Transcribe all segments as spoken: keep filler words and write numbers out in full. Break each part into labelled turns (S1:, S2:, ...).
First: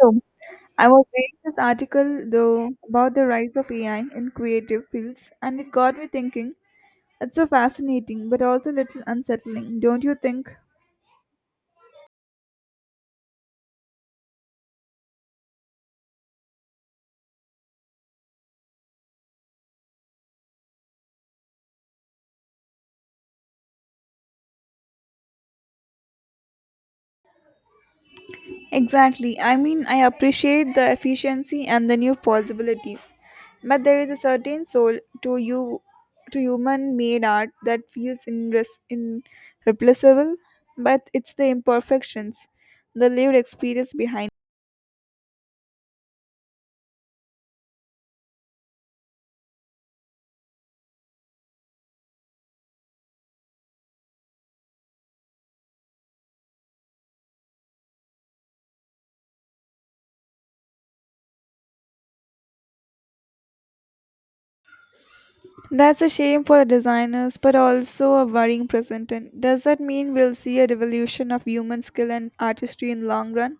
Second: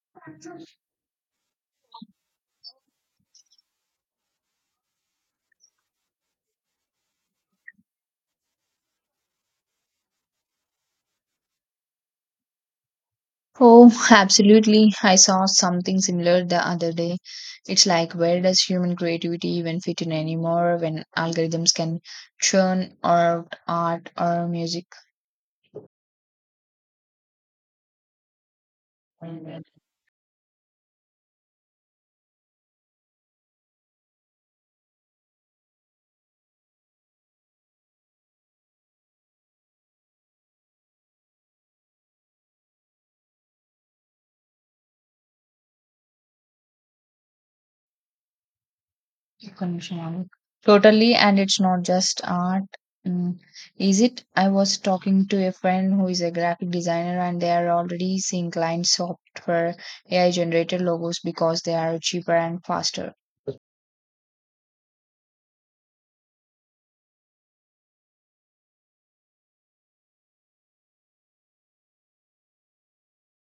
S1: So, I was reading this article though about the rise of A I in creative fields, and it got me thinking. It's so fascinating, but also a little unsettling, don't you think?
S2: Oh, absolutely. I saw something similar the other day. It's like, where does human creativity even fit in anymore when algorithms can churn out art or music?
S1: Exactly. I mean, I appreciate the efficiency and the new possibilities, but there is a certain soul to you, to human-made art that feels inres- in irreplaceable. But it's the imperfections, the lived experience behind.
S2: Totally, and it's not just art. Mm, is it? I was talking to a friend who is a graphic designer, and they are already seeing clients opt for A I generated logos because they are cheaper and faster.
S1: That's a shame for the designers, but also a worrying present. And does that mean we'll see a revolution of human skill and artistry in the long run?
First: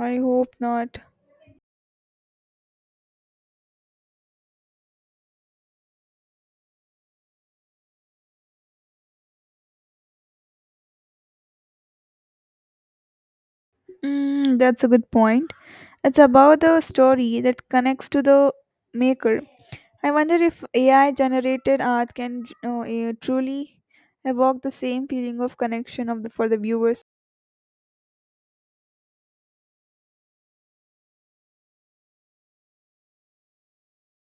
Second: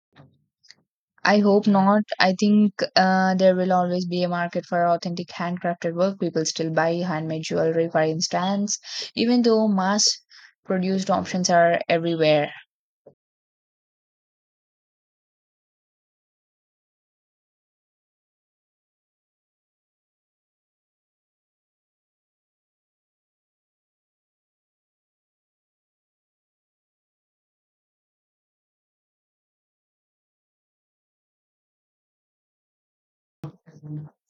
S1: I hope not.
S2: I hope not. I think uh, there will always be a market for authentic handcrafted work. People still buy handmade jewelry, for instance, even though mass produced options are everywhere.
S1: Mm, that's a good point. It's about the story that connects to the maker. I wonder if A I generated art can uh, eh, truly evoke the same feeling of connection of the, for the viewers.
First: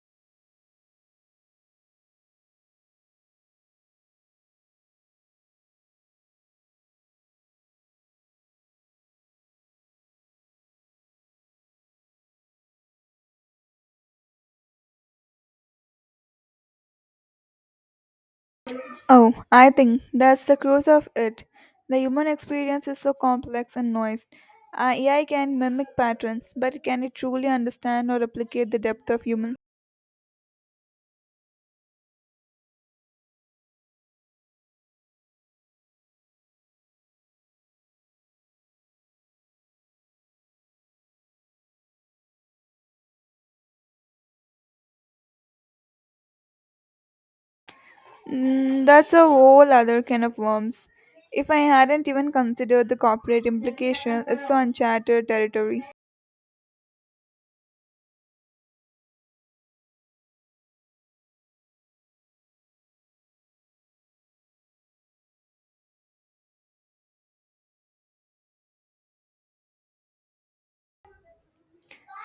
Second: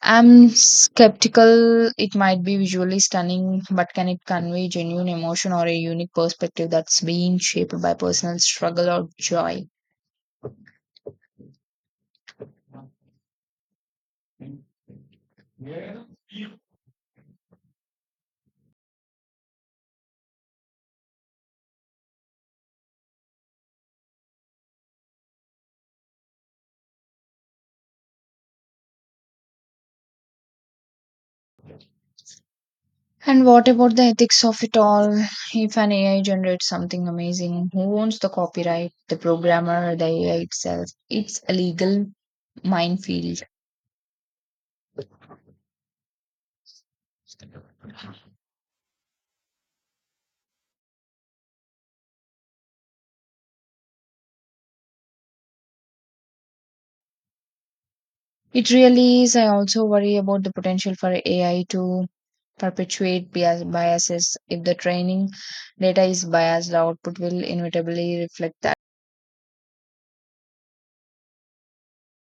S2: I'm skeptical it might be visually stunning, but can it convey genuine emotion or a unique perspective that's being shaped by personal struggle or joy?
S1: Oh, I think that's the crux of it. The human experience is so complex and noised. Uh, A I can mimic patterns, but can it truly understand or replicate the depth of human?
S2: And what about the ethics of it all? If an A I generates something amazing, who owns the copyright? The programmer, the A I itself? It's a legal minefield.
S1: Mm, that's a whole other can of worms. If I hadn't even considered the corporate implications, it's so uncharted territory.
S2: It really is. I also worry about the potential for A I to perpetuate bias- biases. If the training data is biased, the output will inevitably reflect that.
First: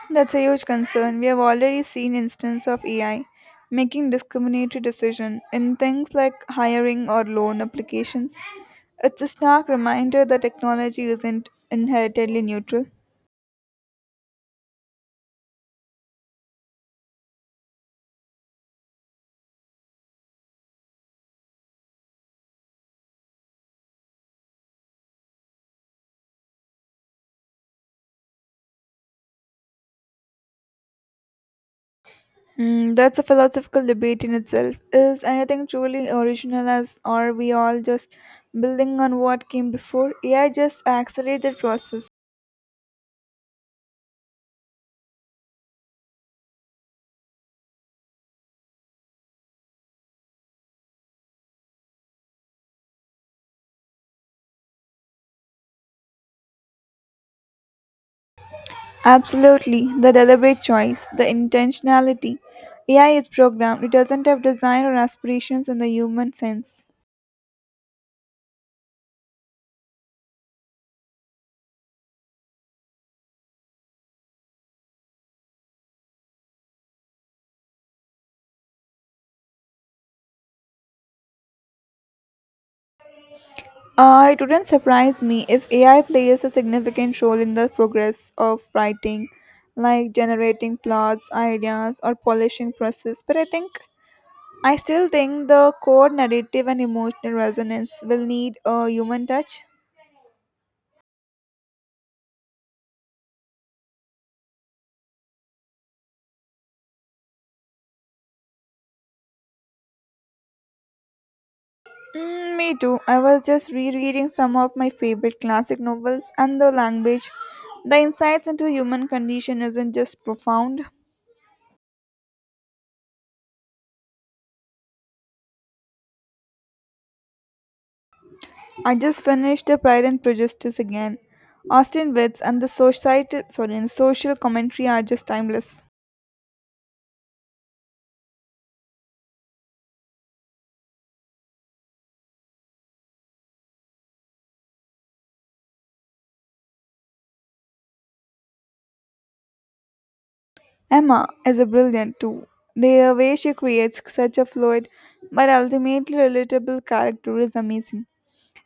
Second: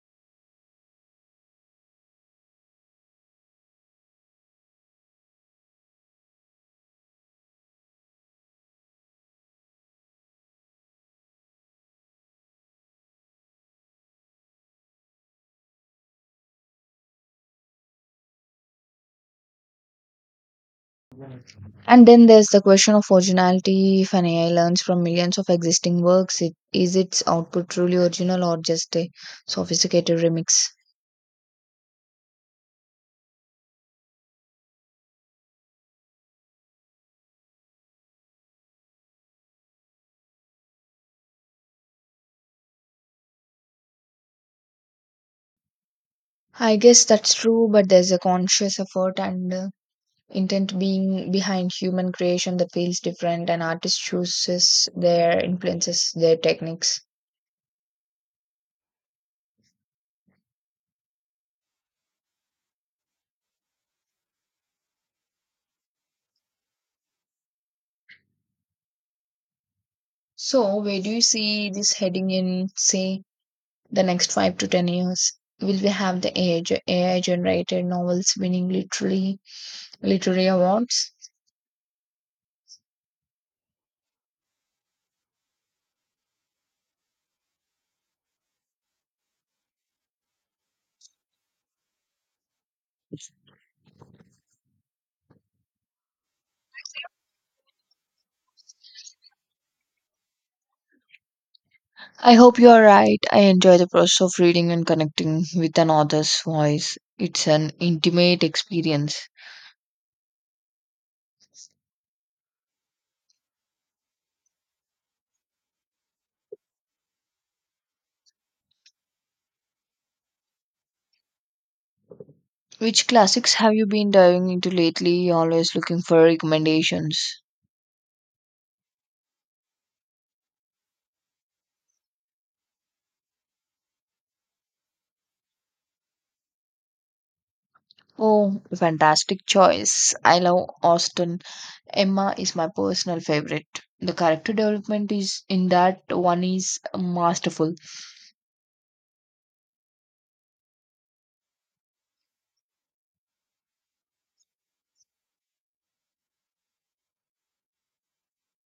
S1: That's a huge concern. We have already seen instances of A I making discriminatory decisions in things like hiring or loan applications. It's a stark reminder that technology isn't inherently neutral.
S2: And then there's the question of originality. If an A I learns from millions of existing works, it, is its output truly original or just a sophisticated remix?
S1: Hmm, that's a philosophical debate in itself. Is anything truly original as are we all just building on what came before? A I just accelerates the process.
S2: I guess that's true, but there's a conscious effort and uh, intent being behind human creation that feels different, and artists chooses their influences, their techniques.
S1: Absolutely. The deliberate choice, the intentionality. A I is programmed. It doesn't have design or aspirations in the human sense.
S2: So, where do you see this heading in, say, the next five to ten years? Will we have the A I, ge- A I generated novels winning literally literary awards?
S1: Uh, it wouldn't surprise me if A I plays a significant role in the progress of writing, like generating plots, ideas, or polishing process. But I think I still think the core narrative and emotional resonance will need a human touch.
S2: I hope you are right. I enjoy the process of reading and connecting with an author's voice. It's an intimate experience.
S1: Mm, me too. I was just rereading some of my favorite classic novels, and the language, the insights into human condition isn't just profound.
S2: Which classics have you been diving into lately? Always looking for recommendations.
S1: I just finished the Pride and Prejudice again. Austin Witz and the society, sorry, and social commentary are just timeless.
S2: Oh, fantastic choice. I love Austen. Emma is my personal favorite. The character development is in that one is masterful.
S1: Emma is a brilliant too. The way she creates such a fluid but ultimately relatable character is amazing.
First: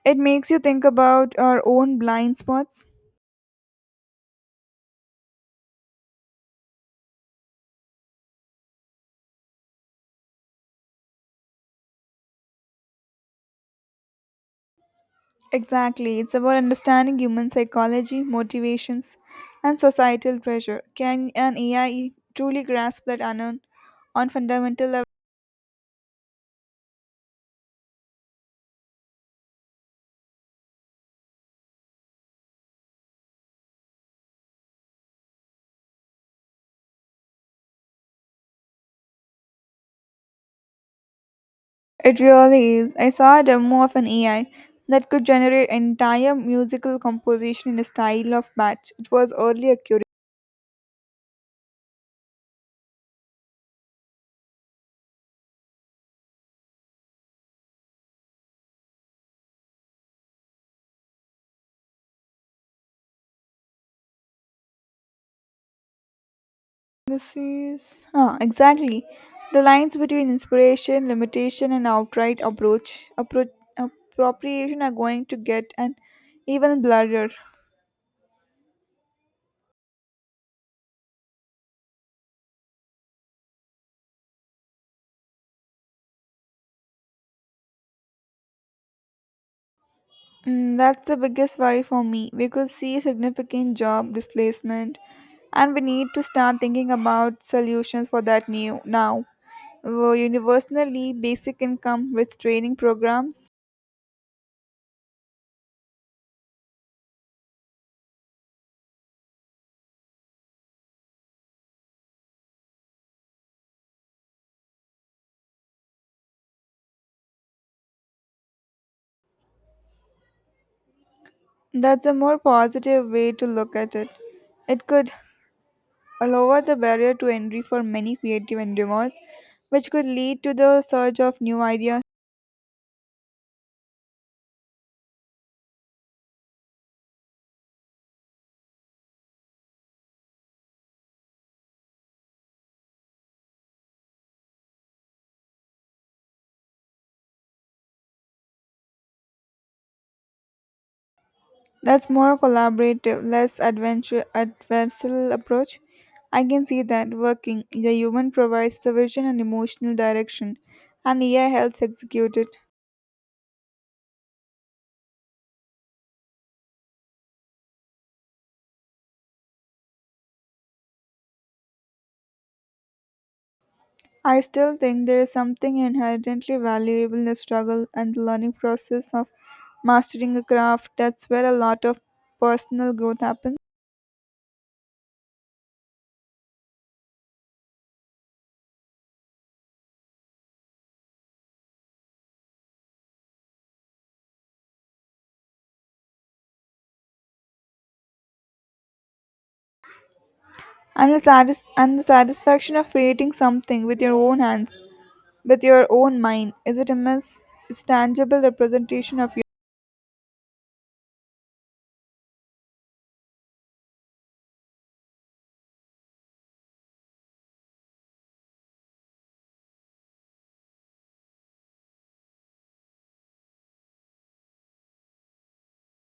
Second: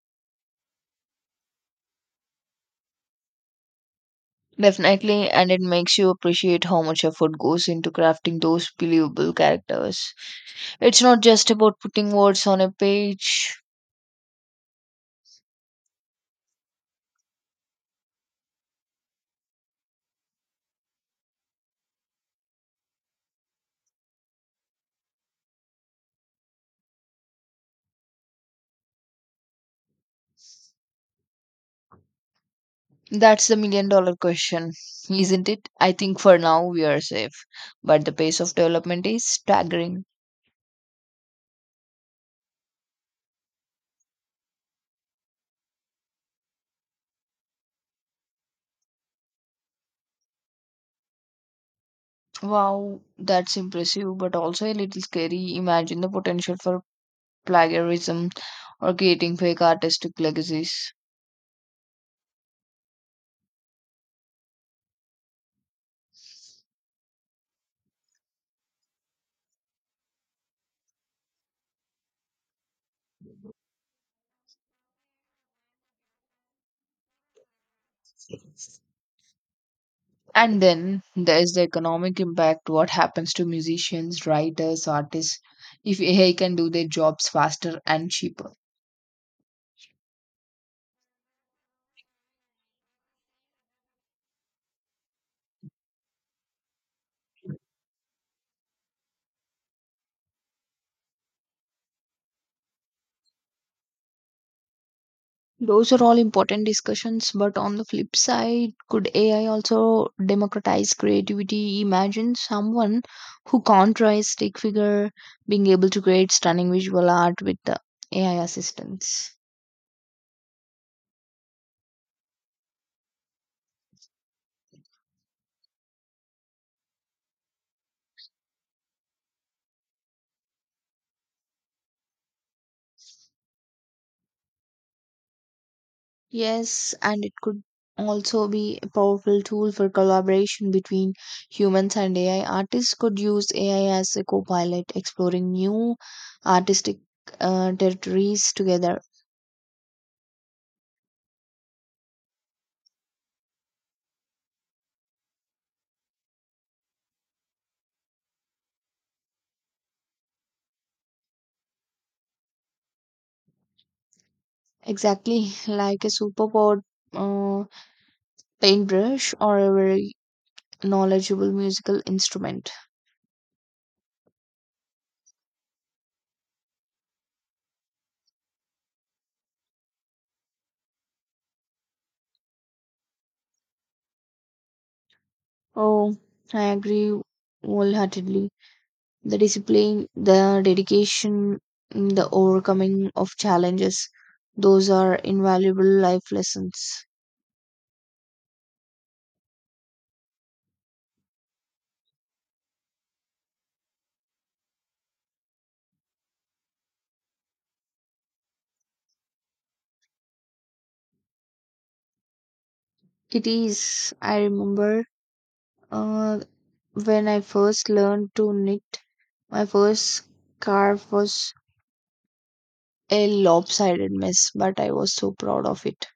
S1: It makes you think about our own blind spots.
S2: Definitely, and it makes you appreciate how much effort goes into crafting those believable characters. It's not just about putting words on a page.
S1: Exactly, it's about understanding human psychology, motivations, and societal pressure. Can an A I truly grasp that unknown on fundamental level?
S2: That's the million dollar question, isn't it? I think for now we are safe, but the pace of development is staggering.
S1: It really is. I saw a demo of an A I that could generate entire musical composition in a style of Bach. It was early accurate.
S2: Wow, that's impressive, but also a little scary. Imagine the potential for plagiarism, or creating fake artistic legacies.
S1: This is ah, exactly the lines between inspiration, limitation, and outright approach appro- appropriation are going to get an even blurrier.
S2: And then there is the economic impact, what happens to musicians, writers, artists if A I can do their jobs faster and cheaper?
S1: Mm, that's the biggest worry for me. We could see significant job displacement, and we need to start thinking about solutions for that new now. Wo- universally basic income with training programs.
S2: Those are all important discussions, but on the flip side, could A I also democratize creativity? Imagine someone who can't draw a stick figure being able to create stunning visual art with the A I assistance.
S1: That's a more positive way to look at it. It could lower the barrier to entry for many creative endeavors, which could lead to the surge of new ideas.
S2: Yes, and it could also be a powerful tool for collaboration between humans and A I. Artists could use A I as a co-pilot, exploring new artistic uh, territories together.
S1: That's more collaborative, less adventure adversarial approach. I can see that working. The human provides the vision and emotional direction, and A I helps execute it.
S2: Exactly like a superpowered uh, paintbrush or a very knowledgeable musical instrument.
S1: I still think there is something inherently valuable in the struggle and the learning process of mastering a craft. That's where a lot of personal growth happens.
S2: Oh, I agree wholeheartedly. The discipline, the dedication, mm, the overcoming of challenges. Those are invaluable life lessons.
S1: And the, satis- and the satisfaction of creating something with your own hands, with your own mind, is it immense? It's tangible representation of you.
S2: It is. I remember uh, when I first learned to knit, my first scarf was a lopsided mess, but I was so proud of it.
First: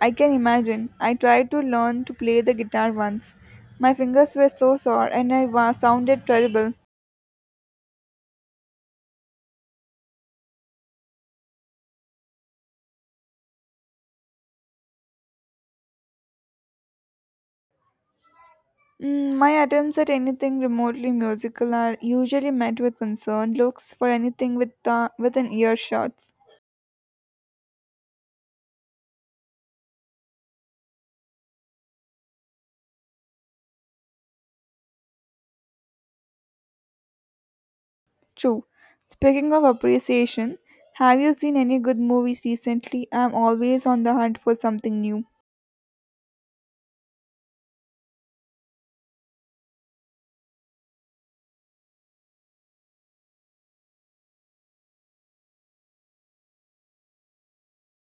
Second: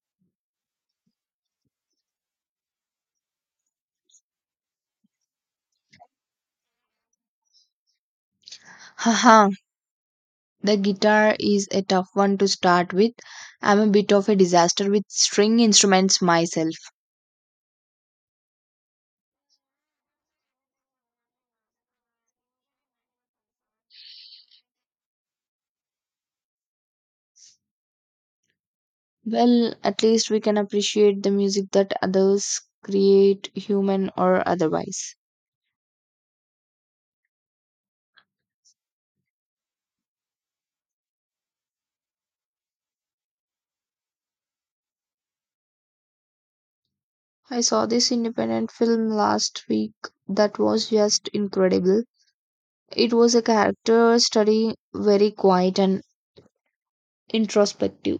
S1: I can imagine. I tried to learn to play the guitar once. My fingers were so sore and I was sounded terrible.
S2: Haha, the guitar is a tough one to start with. I'm a bit of a disaster with string instruments myself.
S1: Mm, my attempts at anything remotely musical are usually met with concerned looks for anything with uh, within earshot.
S2: Well, at least we can appreciate the music that others create, human or otherwise.
S1: True. Speaking of appreciation, have you seen any good movies recently? I'm always on the hunt for something new.
S2: I saw this independent film last week that was just incredible. It was a character study, very quiet and introspective.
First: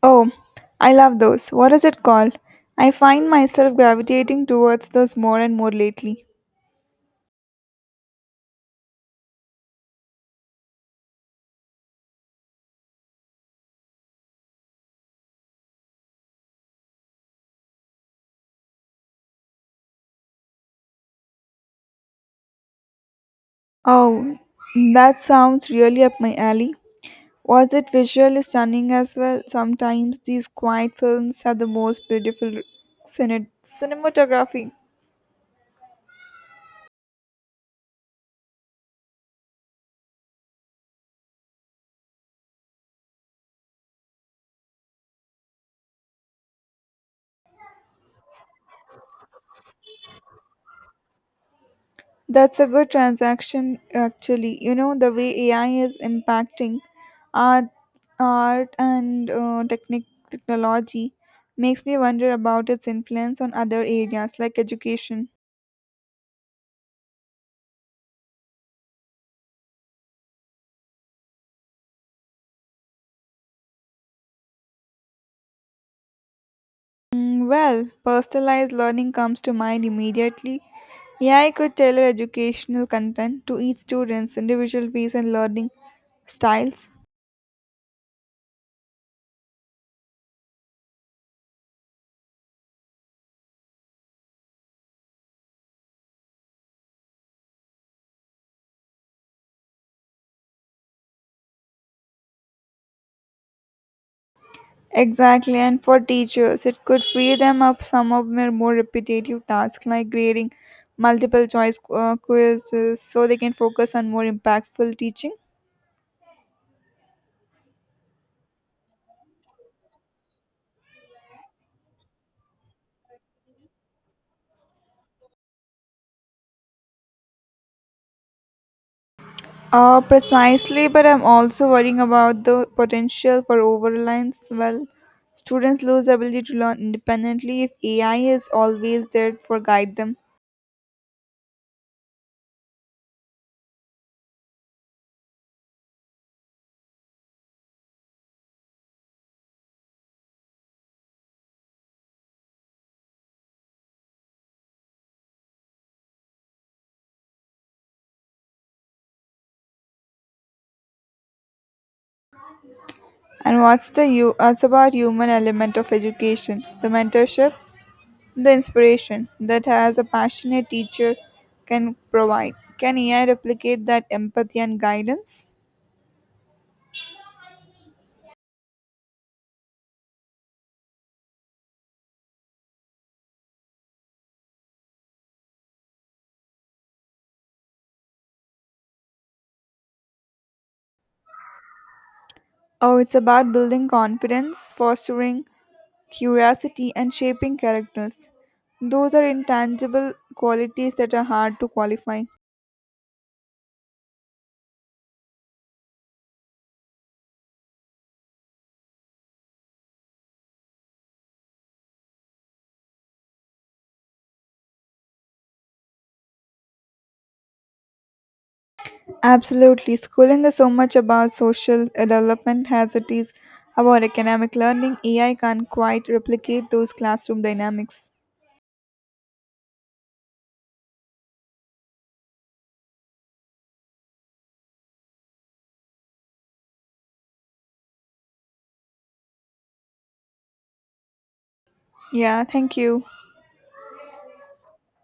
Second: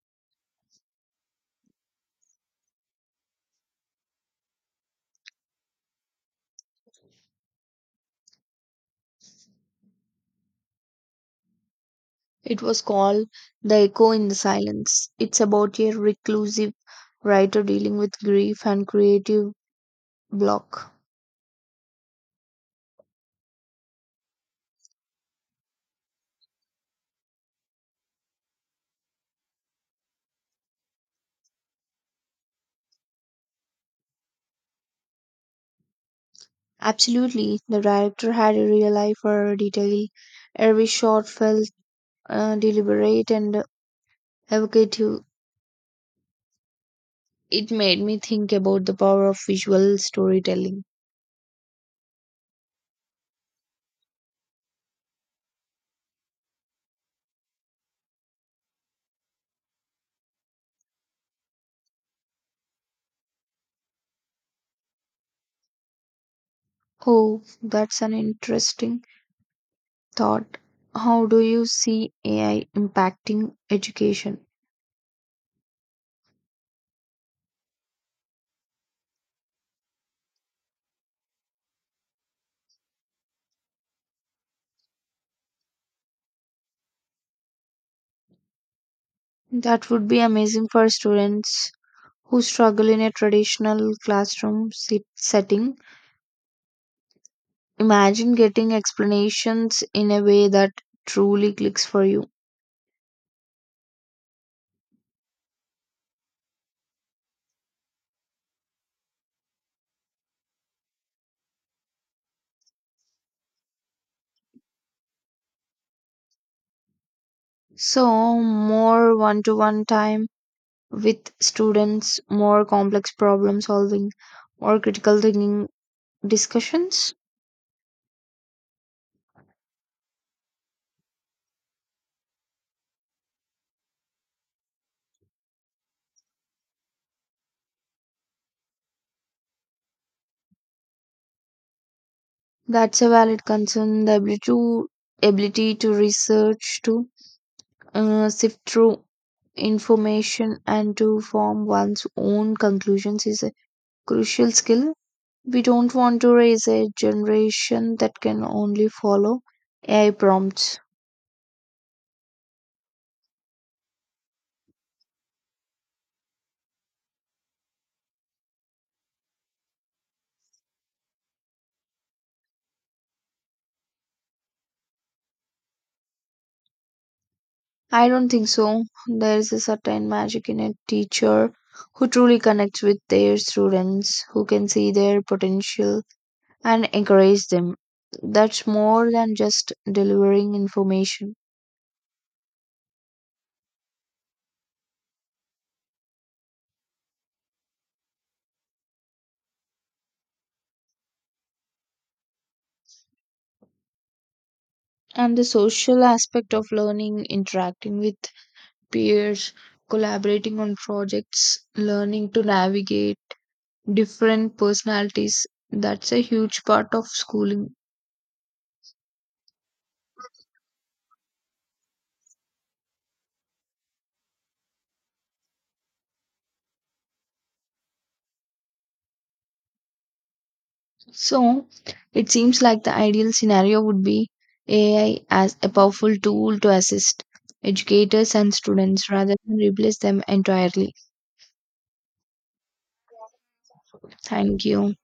S1: Oh, I love those. What is it called? I find myself gravitating towards those more and more lately.
S2: It was called The Echo in the Silence. It's about a reclusive writer dealing with grief and creative block.
S1: Oh, that sounds really up my alley. Was it visually stunning as well? Sometimes these quiet films have the most beautiful cine- cinematography.
S2: Absolutely, the director had a real eye for detail. Every shot felt uh, deliberate and evocative. It made me think about the power of visual storytelling.
S1: That's a good transaction, actually. You know, the way A I is impacting art, art and uh, technic- technology makes me wonder about its influence on other areas like education.
S2: Oh, that's an interesting thought. How do you see A I impacting education?
S1: Mm, well, personalized learning comes to mind immediately. A I could tailor educational content to each student's individual pace and learning styles.
S2: That would be amazing for students who struggle in a traditional classroom sit- setting. Imagine getting explanations in a way that truly clicks for you.
S1: Exactly, and for teachers, it could free them up some of their more repetitive tasks like grading multiple choice uh, quizzes so they can focus on more impactful teaching.
S2: So, more one to one time with students, more complex problem solving or critical thinking discussions.
S1: Uh, precisely, but I'm also worrying about the potential for over-reliance. Well, students lose ability to learn independently if A I is always there for guide them.
S2: That's a valid concern. The ability to ability to research, to uh, sift through information and to form one's own conclusions is a crucial skill. We don't want to raise a generation that can only follow A I prompts.
S1: And what's the you? What's about human element of education, the mentorship, the inspiration that has a passionate teacher can provide. Can A I replicate that empathy and guidance?
S2: I don't think so. There is a certain magic in a teacher who truly connects with their students, who can see their potential and encourage them. That's more than just delivering information.
S1: Oh, it's about building confidence, fostering curiosity, and shaping characters. Those are intangible qualities that are hard to qualify.
S2: And the social aspect of learning, interacting with peers, collaborating on projects, learning to navigate different personalities, that's a huge part of schooling.
S1: Absolutely. Schooling is so much about social development as it is about economic learning. A I can't quite replicate those classroom dynamics.
S2: So it seems like the ideal scenario would be A I as a powerful tool to assist educators and students rather than replace them entirely.
S1: Yeah, thank you.
S2: Thank you.